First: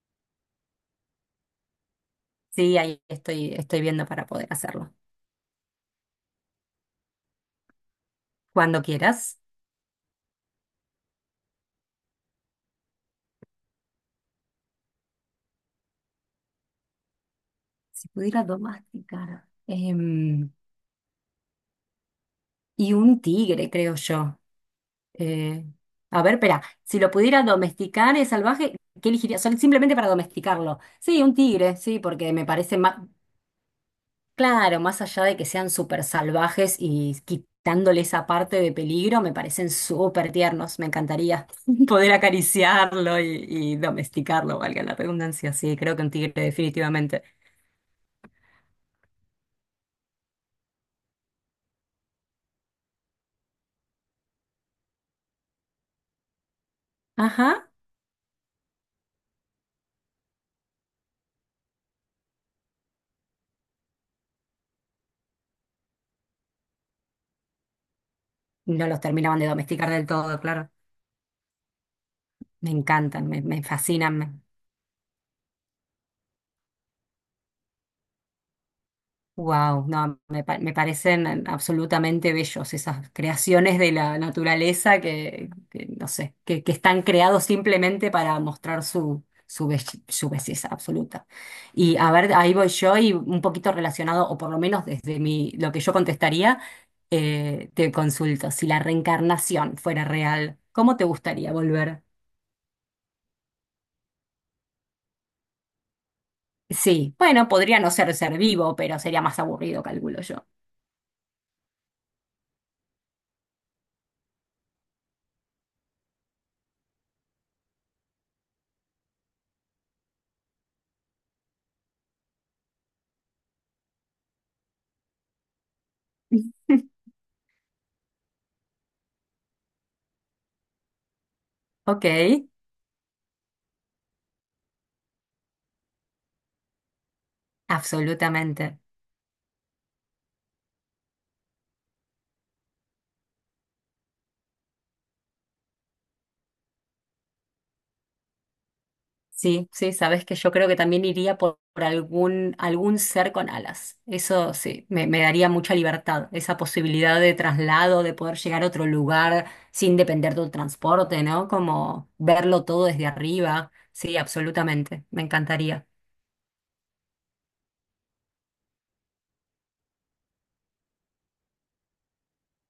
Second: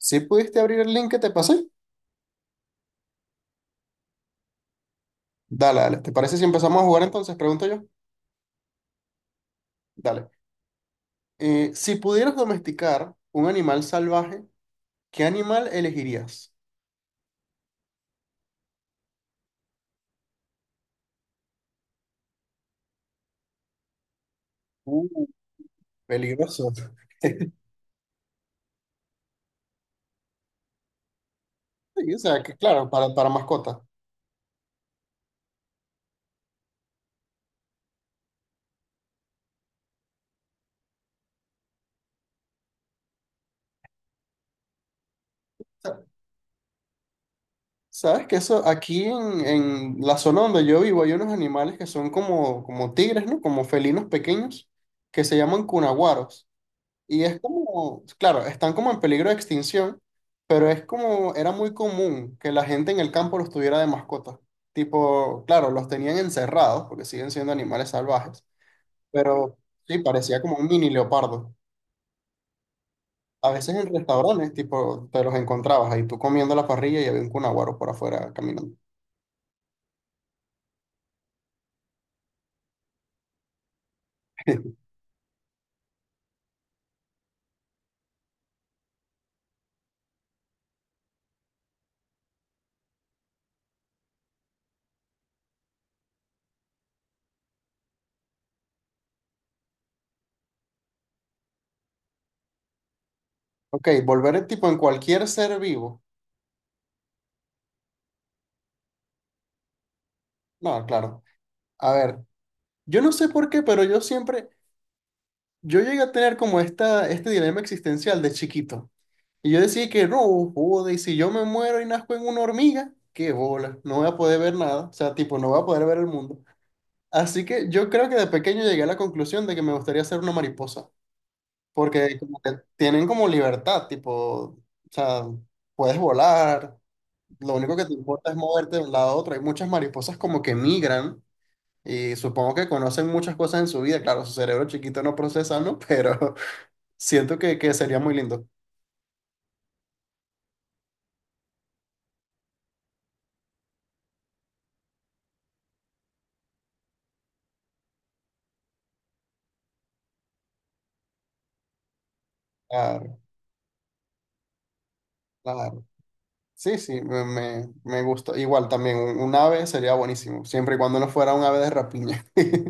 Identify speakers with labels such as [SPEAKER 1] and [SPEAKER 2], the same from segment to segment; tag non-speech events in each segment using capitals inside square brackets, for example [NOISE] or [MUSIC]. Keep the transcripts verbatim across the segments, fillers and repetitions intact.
[SPEAKER 1] Si pudiste abrir el link que te pasé,
[SPEAKER 2] Sí, ahí estoy, estoy viendo para poder hacerlo.
[SPEAKER 1] dale, dale. ¿Te parece si empezamos a jugar entonces? Pregunto yo.
[SPEAKER 2] Cuando quieras.
[SPEAKER 1] Dale. Eh, si pudieras domesticar un animal salvaje, ¿qué animal elegirías?
[SPEAKER 2] Si pudiera domesticar, em, y un tigre, creo yo.
[SPEAKER 1] Uh,
[SPEAKER 2] Eh, a ver, espera.
[SPEAKER 1] peligroso.
[SPEAKER 2] Si lo pudiera
[SPEAKER 1] [LAUGHS]
[SPEAKER 2] domesticar es salvaje, ¿qué elegiría? Sol- simplemente para domesticarlo. Sí, un tigre, sí,
[SPEAKER 1] Sí, o
[SPEAKER 2] porque
[SPEAKER 1] sea,
[SPEAKER 2] me
[SPEAKER 1] que
[SPEAKER 2] parece
[SPEAKER 1] claro,
[SPEAKER 2] más.
[SPEAKER 1] para, para mascota.
[SPEAKER 2] Claro, más allá de que sean súper salvajes y quitándole esa parte de peligro, me parecen súper tiernos. Me encantaría [LAUGHS] poder acariciarlo y, y domesticarlo, valga la redundancia. Sí, creo
[SPEAKER 1] Sa-
[SPEAKER 2] que un tigre, definitivamente.
[SPEAKER 1] Sabes que eso, aquí en, en la zona donde yo vivo hay unos animales que son como, como tigres, ¿no? Como felinos pequeños que se llaman cunaguaros. Y es
[SPEAKER 2] Ajá.
[SPEAKER 1] como, claro, están como en peligro de extinción, pero es como, era muy común que la gente en el campo los tuviera de mascotas. Tipo, claro, los tenían encerrados porque siguen siendo animales salvajes,
[SPEAKER 2] Y no los terminaban de
[SPEAKER 1] pero
[SPEAKER 2] domesticar
[SPEAKER 1] sí,
[SPEAKER 2] del todo,
[SPEAKER 1] parecía como un
[SPEAKER 2] claro.
[SPEAKER 1] mini leopardo.
[SPEAKER 2] Me encantan, me,
[SPEAKER 1] A
[SPEAKER 2] me
[SPEAKER 1] veces en
[SPEAKER 2] fascinan.
[SPEAKER 1] restaurantes, tipo, te los encontrabas ahí tú comiendo la parrilla y había un cunaguaro por afuera caminando.
[SPEAKER 2] Wow, no, me, pa- me parecen eh, absolutamente bellos esas creaciones de la
[SPEAKER 1] [LAUGHS]
[SPEAKER 2] naturaleza que, que, no sé, que, que están creados simplemente para mostrar su, su, belle- su belleza absoluta. Y a ver, ahí voy yo y un poquito relacionado, o por lo menos desde mi, lo que yo contestaría, eh, te consulto, si la reencarnación fuera real, ¿cómo te gustaría volver?
[SPEAKER 1] Ok, volver tipo en cualquier ser vivo.
[SPEAKER 2] Sí, bueno, podría no ser ser vivo, pero sería más aburrido, calculo yo.
[SPEAKER 1] No, claro. A ver, yo no sé por qué, pero yo siempre, yo llegué a tener como esta, este dilema existencial de chiquito. Y yo decía que no, joder, y si yo me muero y nazco en una hormiga, qué bola, no voy a poder ver nada, o sea, tipo, no voy a poder ver el mundo.
[SPEAKER 2] [LAUGHS]
[SPEAKER 1] Así que yo creo que de pequeño llegué a la conclusión de que me gustaría ser una mariposa,
[SPEAKER 2] Ok,
[SPEAKER 1] porque como que tienen como libertad, tipo, o sea, puedes volar, lo único que te importa es moverte
[SPEAKER 2] absolutamente.
[SPEAKER 1] de un lado a otro. Hay muchas mariposas como que migran y supongo que conocen muchas cosas en su vida, claro, su cerebro chiquito no procesa, ¿no? Pero [LAUGHS] siento que, que sería muy lindo.
[SPEAKER 2] Sí, sí, sabes que yo creo que también iría por, por algún, algún ser con alas. Eso sí, me, me daría mucha libertad, esa posibilidad de traslado, de poder llegar a otro lugar sin depender del transporte, ¿no? Como verlo todo desde
[SPEAKER 1] Claro,
[SPEAKER 2] arriba. Sí, absolutamente, me
[SPEAKER 1] claro.
[SPEAKER 2] encantaría.
[SPEAKER 1] Sí, sí, me, me, me gusta. Igual también un, un ave sería buenísimo, siempre y cuando no fuera un ave de rapiña. [LAUGHS]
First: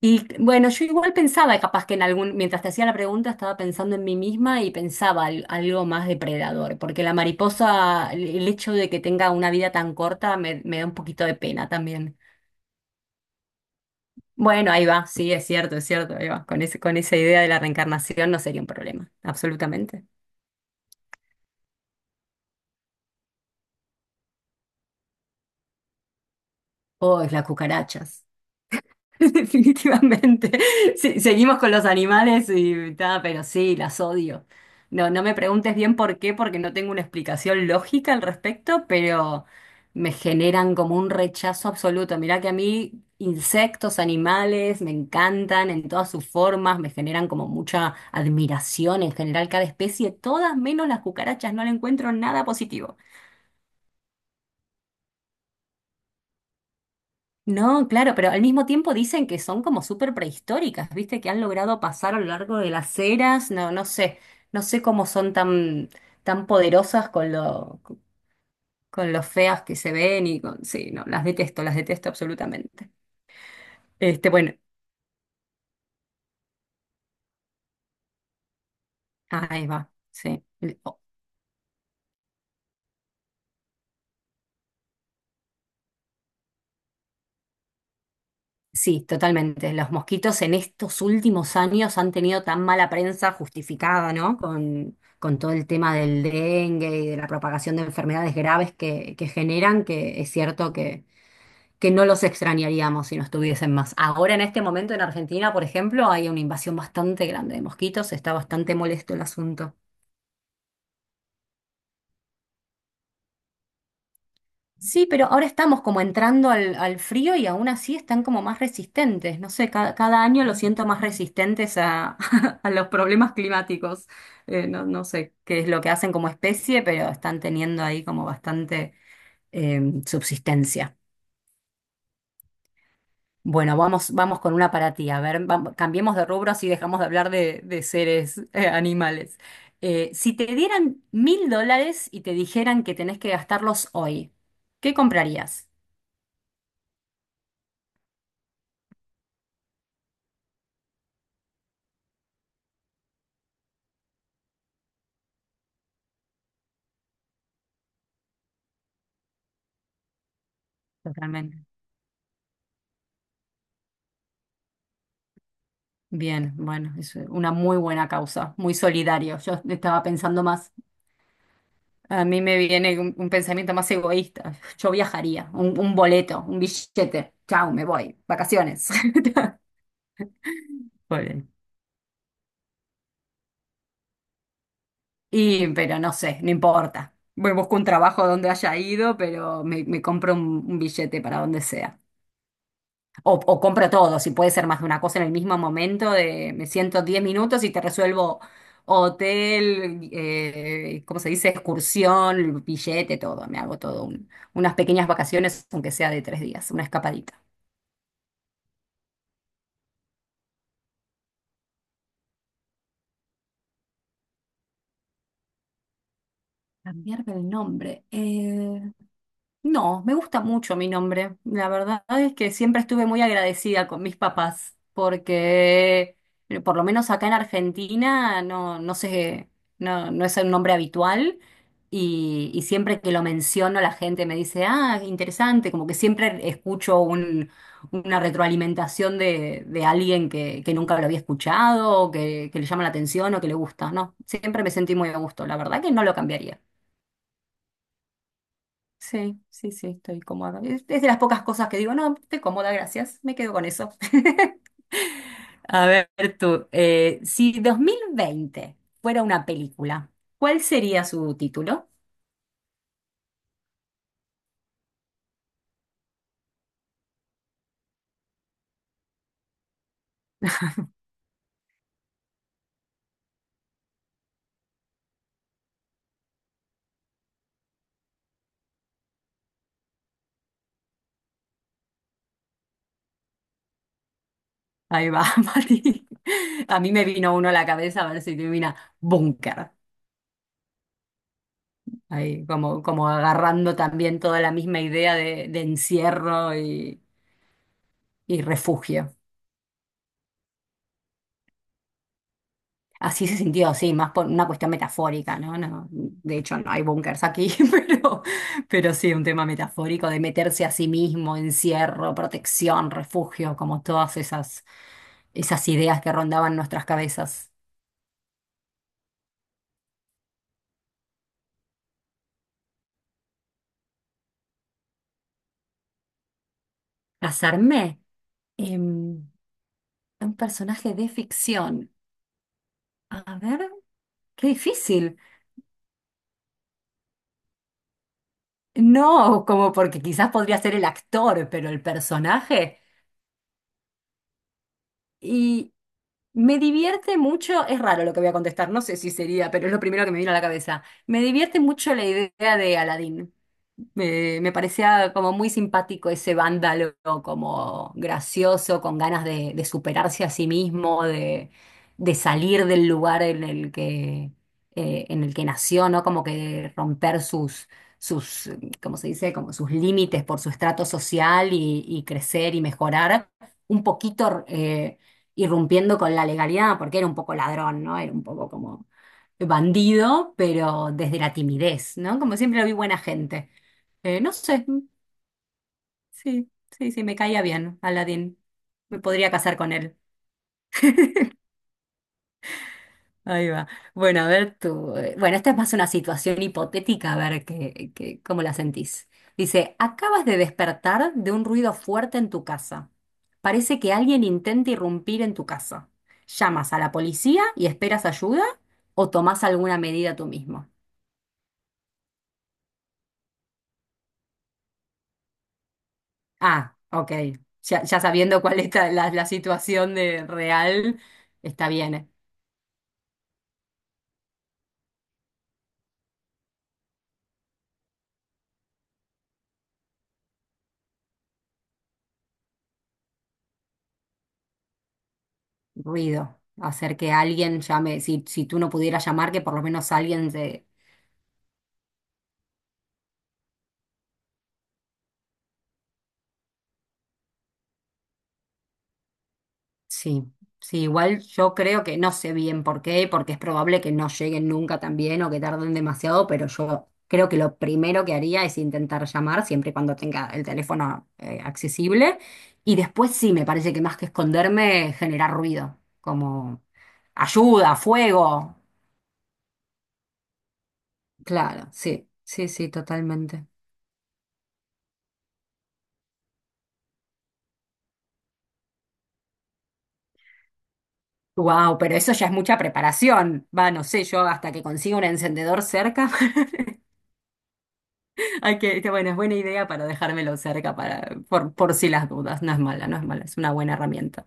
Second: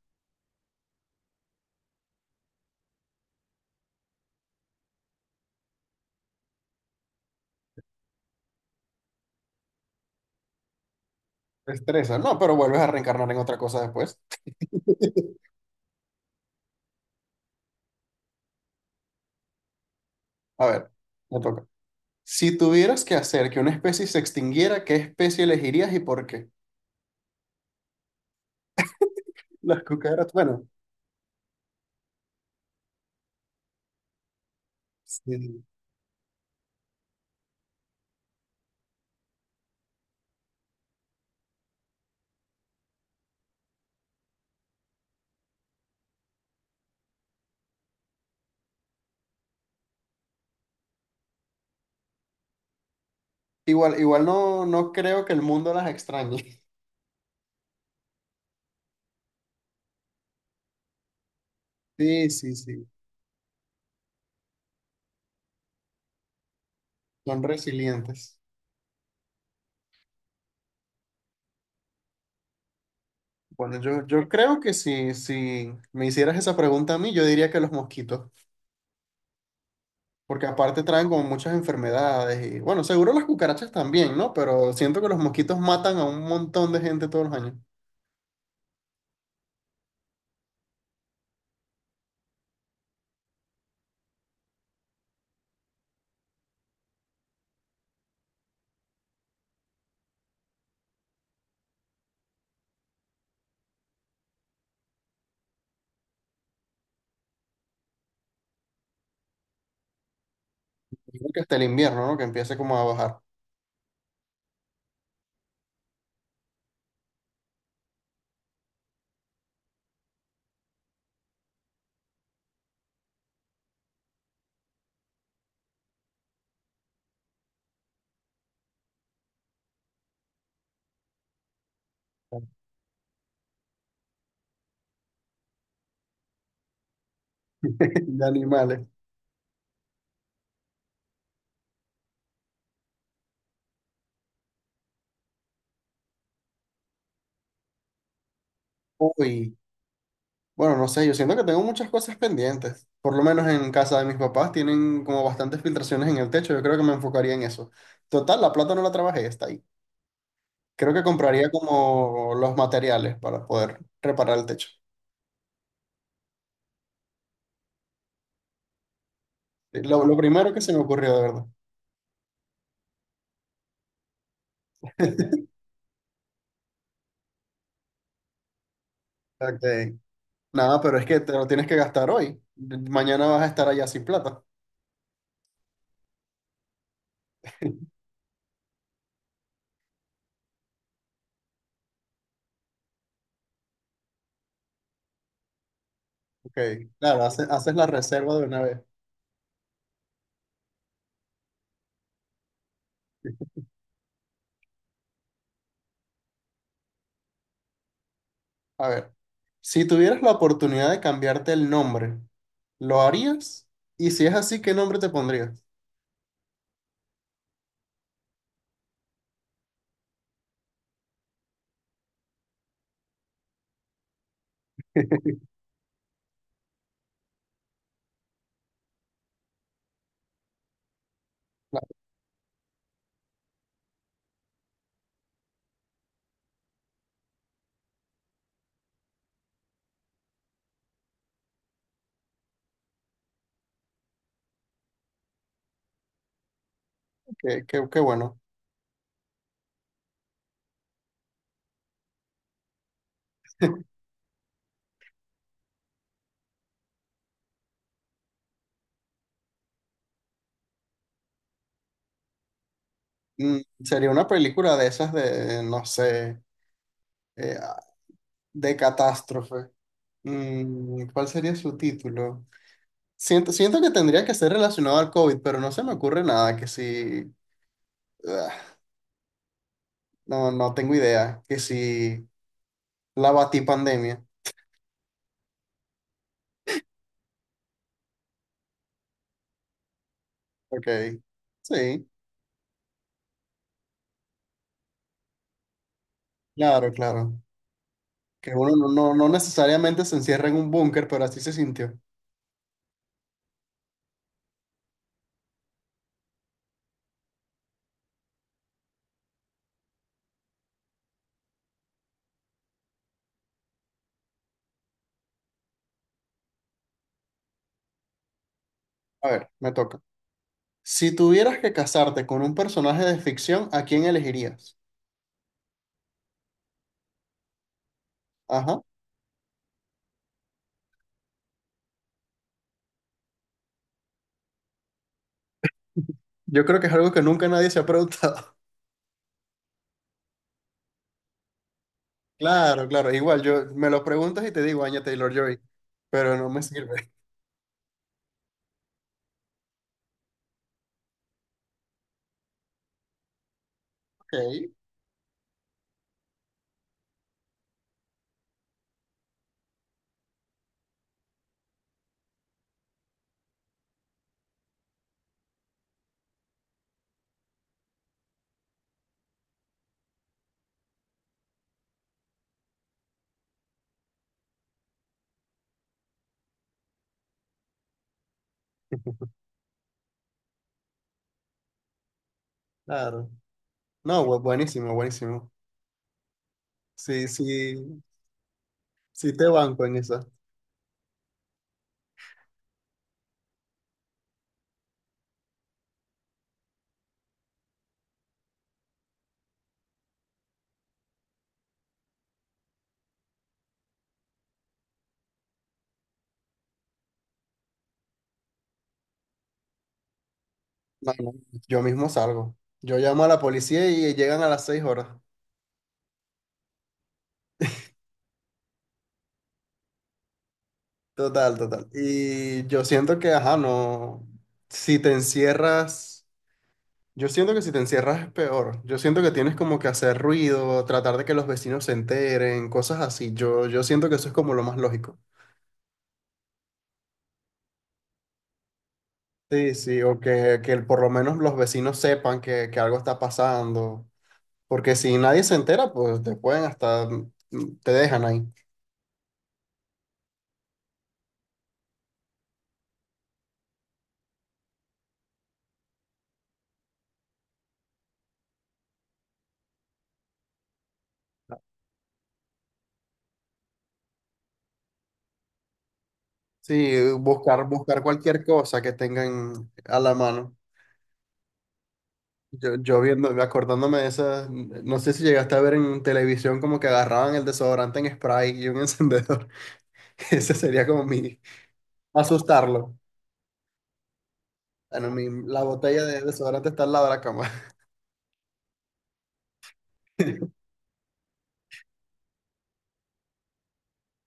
[SPEAKER 2] Y bueno, yo igual pensaba, capaz que en algún, mientras te hacía la pregunta, estaba pensando en mí misma y pensaba al- algo más depredador, porque la mariposa, el el hecho de que tenga una vida tan corta me, me da un poquito de pena también.
[SPEAKER 1] estresa no, pero vuelves a reencarnar en otra cosa después.
[SPEAKER 2] Bueno, ahí va,
[SPEAKER 1] [LAUGHS]
[SPEAKER 2] sí, es cierto, es cierto, ahí va. Con ese, con esa idea de la reencarnación no sería un problema, absolutamente.
[SPEAKER 1] A ver, me toca. Si tuvieras que hacer que una especie se extinguiera, ¿qué especie elegirías y por qué?
[SPEAKER 2] Oh, es las cucarachas. [LAUGHS]
[SPEAKER 1] Las cucarachas,
[SPEAKER 2] Definitivamente.
[SPEAKER 1] bueno,
[SPEAKER 2] Sí, seguimos con los animales y ta, pero sí, las odio. No, no me
[SPEAKER 1] sí.
[SPEAKER 2] preguntes bien por qué, porque no tengo una explicación lógica al respecto, pero me generan como un rechazo absoluto. Mirá que a mí insectos, animales, me encantan en todas sus formas, me generan como mucha admiración en general cada especie, todas menos las cucarachas, no le encuentro nada positivo.
[SPEAKER 1] Igual, igual no, no creo que el mundo las extrañe. [LAUGHS]
[SPEAKER 2] No, claro, pero al mismo tiempo dicen que son como súper prehistóricas, ¿viste? Que han logrado pasar a lo
[SPEAKER 1] Sí, sí,
[SPEAKER 2] largo de
[SPEAKER 1] sí,
[SPEAKER 2] las eras, no, no sé, no sé cómo son tan, tan poderosas con
[SPEAKER 1] son
[SPEAKER 2] lo,
[SPEAKER 1] resilientes.
[SPEAKER 2] con lo feas que se ven y con, sí, no, las detesto, las detesto absolutamente.
[SPEAKER 1] Bueno, yo, yo
[SPEAKER 2] Este, bueno,
[SPEAKER 1] creo que si, si me hicieras esa pregunta a mí, yo diría que los mosquitos.
[SPEAKER 2] ahí va, sí.
[SPEAKER 1] Porque aparte traen como muchas enfermedades y bueno, seguro las cucarachas también, ¿no? Pero siento que los mosquitos matan a un montón de gente todos los años.
[SPEAKER 2] Sí, totalmente. Los mosquitos en estos últimos años han tenido tan mala prensa justificada, ¿no? Con, con todo el tema del dengue y de la propagación de enfermedades graves que, que generan, que es cierto que, que no los extrañaríamos si no estuviesen más. Ahora, en este momento, en Argentina, por ejemplo, hay una invasión bastante grande de mosquitos, está bastante molesto el asunto.
[SPEAKER 1] Yo creo que hasta el invierno, ¿no? Que empiece como a bajar
[SPEAKER 2] Sí, pero ahora estamos como entrando al, al frío y aún así están como más resistentes. No sé, cada, cada año los siento más resistentes a, [LAUGHS] a los problemas climáticos. Eh, no, no sé qué es lo que hacen como especie, pero están teniendo ahí como bastante eh, subsistencia. Bueno, vamos, vamos con una para ti. A ver, vam- cambiemos de rubros y dejamos de hablar de, de
[SPEAKER 1] [LAUGHS] de
[SPEAKER 2] seres eh,
[SPEAKER 1] animales.
[SPEAKER 2] animales. Eh, si te dieran mil dólares y te dijeran que tenés que gastarlos hoy, ¿qué comprarías?
[SPEAKER 1] Uy, bueno, no sé, yo siento que tengo muchas cosas pendientes. Por lo menos en casa de mis papás tienen como bastantes filtraciones en el techo. Yo creo que me enfocaría en eso. Total, la plata no la trabajé, está ahí. Creo que compraría
[SPEAKER 2] Totalmente.
[SPEAKER 1] como los materiales para poder reparar el techo.
[SPEAKER 2] Bien, bueno, es una muy buena causa, muy solidario. Yo
[SPEAKER 1] Sí,
[SPEAKER 2] estaba
[SPEAKER 1] Lo, lo
[SPEAKER 2] pensando
[SPEAKER 1] primero que se
[SPEAKER 2] más,
[SPEAKER 1] me ocurrió, de verdad.
[SPEAKER 2] a mí me viene un, un pensamiento más egoísta. Yo
[SPEAKER 1] [LAUGHS]
[SPEAKER 2] viajaría, un, un boleto, un billete. Chau, me voy, vacaciones.
[SPEAKER 1] Ok.
[SPEAKER 2] [LAUGHS]
[SPEAKER 1] Nada, pero es que te lo
[SPEAKER 2] Pobre.
[SPEAKER 1] tienes que gastar hoy. Mañana vas a estar allá sin plata.
[SPEAKER 2] Y, pero no sé, no importa. Voy, busco un trabajo donde haya ido, pero me, me compro un, un billete para donde sea. O, o compro todo, si puede ser más de una cosa en el mismo momento, de
[SPEAKER 1] Ok,
[SPEAKER 2] me siento diez
[SPEAKER 1] claro, hace-
[SPEAKER 2] minutos y
[SPEAKER 1] haces
[SPEAKER 2] te
[SPEAKER 1] la reserva
[SPEAKER 2] resuelvo
[SPEAKER 1] de una vez.
[SPEAKER 2] hotel, eh, ¿cómo se dice? Excursión, billete, todo. Me hago todo un- unas pequeñas vacaciones, aunque sea de tres días, una escapadita.
[SPEAKER 1] A ver, si tuvieras la oportunidad de cambiarte el nombre, ¿lo harías? Y si es así, ¿qué nombre te pondrías?
[SPEAKER 2] Cambiarme el nombre. No, me gusta mucho mi nombre. La verdad es que siempre estuve muy agradecida con mis papás,
[SPEAKER 1] [LAUGHS]
[SPEAKER 2] porque eh, por lo menos acá en Argentina no, no sé, no, no es un nombre habitual
[SPEAKER 1] Claro,
[SPEAKER 2] y, y siempre que lo menciono la gente me dice, ah, interesante, como que siempre escucho un- una retroalimentación de, de alguien que, que nunca lo había escuchado, o que, que le llama la atención o que le gusta, ¿no? Siempre me sentí muy a gusto, la verdad que no lo cambiaría.
[SPEAKER 1] qué, qué- qué bueno.
[SPEAKER 2] Sí, sí, sí, estoy cómoda. Es es de las pocas cosas que digo, no, estoy cómoda, gracias, me quedo con eso. [LAUGHS] A ver tú, eh, si dos mil veinte fuera una película, ¿cuál sería su título?
[SPEAKER 1] Mm, sería una película de esas de, no sé, eh, ah, de catástrofe. Mm, ¿cuál sería su título? Siento, siento que tendría que ser relacionado al COVID, pero no se me ocurre nada que si... No, no tengo idea. Que si la batí pandemia.
[SPEAKER 2] Ahí va, [LAUGHS] Mati. A mí me vino uno a la cabeza, a ver si te vino Búnker.
[SPEAKER 1] Ok. Sí,
[SPEAKER 2] Ahí como, como agarrando también toda la misma idea de, de encierro
[SPEAKER 1] claro,
[SPEAKER 2] y,
[SPEAKER 1] claro.
[SPEAKER 2] y
[SPEAKER 1] Que uno no, no,
[SPEAKER 2] refugio.
[SPEAKER 1] no necesariamente se encierra en un búnker, pero así se sintió.
[SPEAKER 2] Así se sintió, sí, más por una cuestión metafórica, ¿no? No, de hecho, no hay búnkers aquí, [LAUGHS] pero, pero sí, un tema metafórico de meterse a sí mismo, encierro, protección, refugio, como todas esas, esas ideas que rondaban nuestras cabezas.
[SPEAKER 1] A ver, me toca. Si tuvieras que casarte con un personaje de ficción, ¿a quién elegirías?
[SPEAKER 2] Casarme,
[SPEAKER 1] Ajá.
[SPEAKER 2] em, un personaje de ficción. A ver, qué difícil.
[SPEAKER 1] Yo creo que es algo que nunca nadie se ha preguntado. [LAUGHS]
[SPEAKER 2] No, como porque quizás podría ser el actor, pero el personaje.
[SPEAKER 1] Claro, claro. Igual, yo me lo preguntas y te digo, Anya Taylor-Joy, pero no
[SPEAKER 2] Me
[SPEAKER 1] me sirve.
[SPEAKER 2] divierte mucho, es raro lo que voy a contestar, no sé si sería, pero es lo primero que me vino a la cabeza. Me divierte mucho la idea de Aladdin.
[SPEAKER 1] [LAUGHS]
[SPEAKER 2] Me, me
[SPEAKER 1] Ok.
[SPEAKER 2] parecía como muy simpático ese vándalo, como gracioso, con ganas de, de superarse a sí mismo, de, de salir del lugar en el que, eh, en el que nació, ¿no? Como que romper sus, sus, ¿cómo se dice? Como sus límites por su estrato social y, y crecer y mejorar un poquito. Eh, irrumpiendo con la legalidad, porque era un poco ladrón, ¿no? Era un poco como bandido, pero desde la timidez, ¿no? Como siempre lo vi buena
[SPEAKER 1] Claro.
[SPEAKER 2] gente. Eh,
[SPEAKER 1] No,
[SPEAKER 2] no
[SPEAKER 1] bu-
[SPEAKER 2] sé, mm,
[SPEAKER 1] buenísimo, buenísimo.
[SPEAKER 2] sí, sí, sí, me
[SPEAKER 1] Sí,
[SPEAKER 2] caía bien,
[SPEAKER 1] sí,
[SPEAKER 2] Aladdin. Me podría
[SPEAKER 1] sí te
[SPEAKER 2] casar con
[SPEAKER 1] banco en
[SPEAKER 2] él.
[SPEAKER 1] esa.
[SPEAKER 2] Ahí va. Bueno, a ver tú. eh, Bueno, esta es más una situación hipotética, a ver qué, qué- cómo la sentís. Dice, acabas de despertar de un ruido fuerte en tu casa. Parece que alguien intenta irrumpir en tu casa. ¿Llamas a la policía y esperas ayuda o tomás alguna medida tú mismo?
[SPEAKER 1] No, no, yo mismo salgo. Yo llamo a la policía y llegan a las seis horas.
[SPEAKER 2] Ah, ok. Ya, ya sabiendo cuál es la, la- la situación de real,
[SPEAKER 1] Total,
[SPEAKER 2] está
[SPEAKER 1] total.
[SPEAKER 2] bien. eh.
[SPEAKER 1] Y yo siento que, ajá, no. Si te encierras, yo siento que si te encierras es peor. Yo siento que tienes como que hacer ruido, tratar de que los vecinos se enteren, cosas así. Yo, yo siento que eso es como lo más lógico.
[SPEAKER 2] Ruido. Hacer que alguien llame, si, si tú no pudieras llamar, que por lo
[SPEAKER 1] Sí,
[SPEAKER 2] menos
[SPEAKER 1] sí, o
[SPEAKER 2] alguien.
[SPEAKER 1] que, que por lo menos los vecinos sepan que, que algo está pasando. Porque si nadie se entera, pues te pueden hasta, mm, te dejan ahí.
[SPEAKER 2] Sí, sí, igual yo creo que no sé bien por qué, porque es probable que no lleguen nunca también o que tarden demasiado, pero yo creo que lo primero que haría es intentar llamar siempre y cuando tenga el teléfono eh, accesible. Y después sí, me parece que más que esconderme, generar ruido, como
[SPEAKER 1] Sí, buscar,
[SPEAKER 2] ayuda,
[SPEAKER 1] buscar cualquier
[SPEAKER 2] fuego.
[SPEAKER 1] cosa que tengan a la mano.
[SPEAKER 2] Claro, sí, sí, sí,
[SPEAKER 1] Yo, yo viendo,
[SPEAKER 2] totalmente.
[SPEAKER 1] acordándome de esas, no sé si llegaste a ver en televisión como que agarraban el desodorante en spray y un [LAUGHS] encendedor. Ese sería como mi
[SPEAKER 2] Wow, pero eso ya es mucha
[SPEAKER 1] asustarlo.
[SPEAKER 2] preparación. Va, no sé, yo hasta que consiga un
[SPEAKER 1] Bueno, mi,
[SPEAKER 2] encendedor
[SPEAKER 1] la botella
[SPEAKER 2] cerca.
[SPEAKER 1] de
[SPEAKER 2] [LAUGHS]
[SPEAKER 1] desodorante está al lado de la cama.
[SPEAKER 2] Hay que, que bueno, es buena idea para dejármelo
[SPEAKER 1] [LAUGHS]
[SPEAKER 2] cerca para, por, por si las dudas. No es mala, no es mala, es una buena herramienta.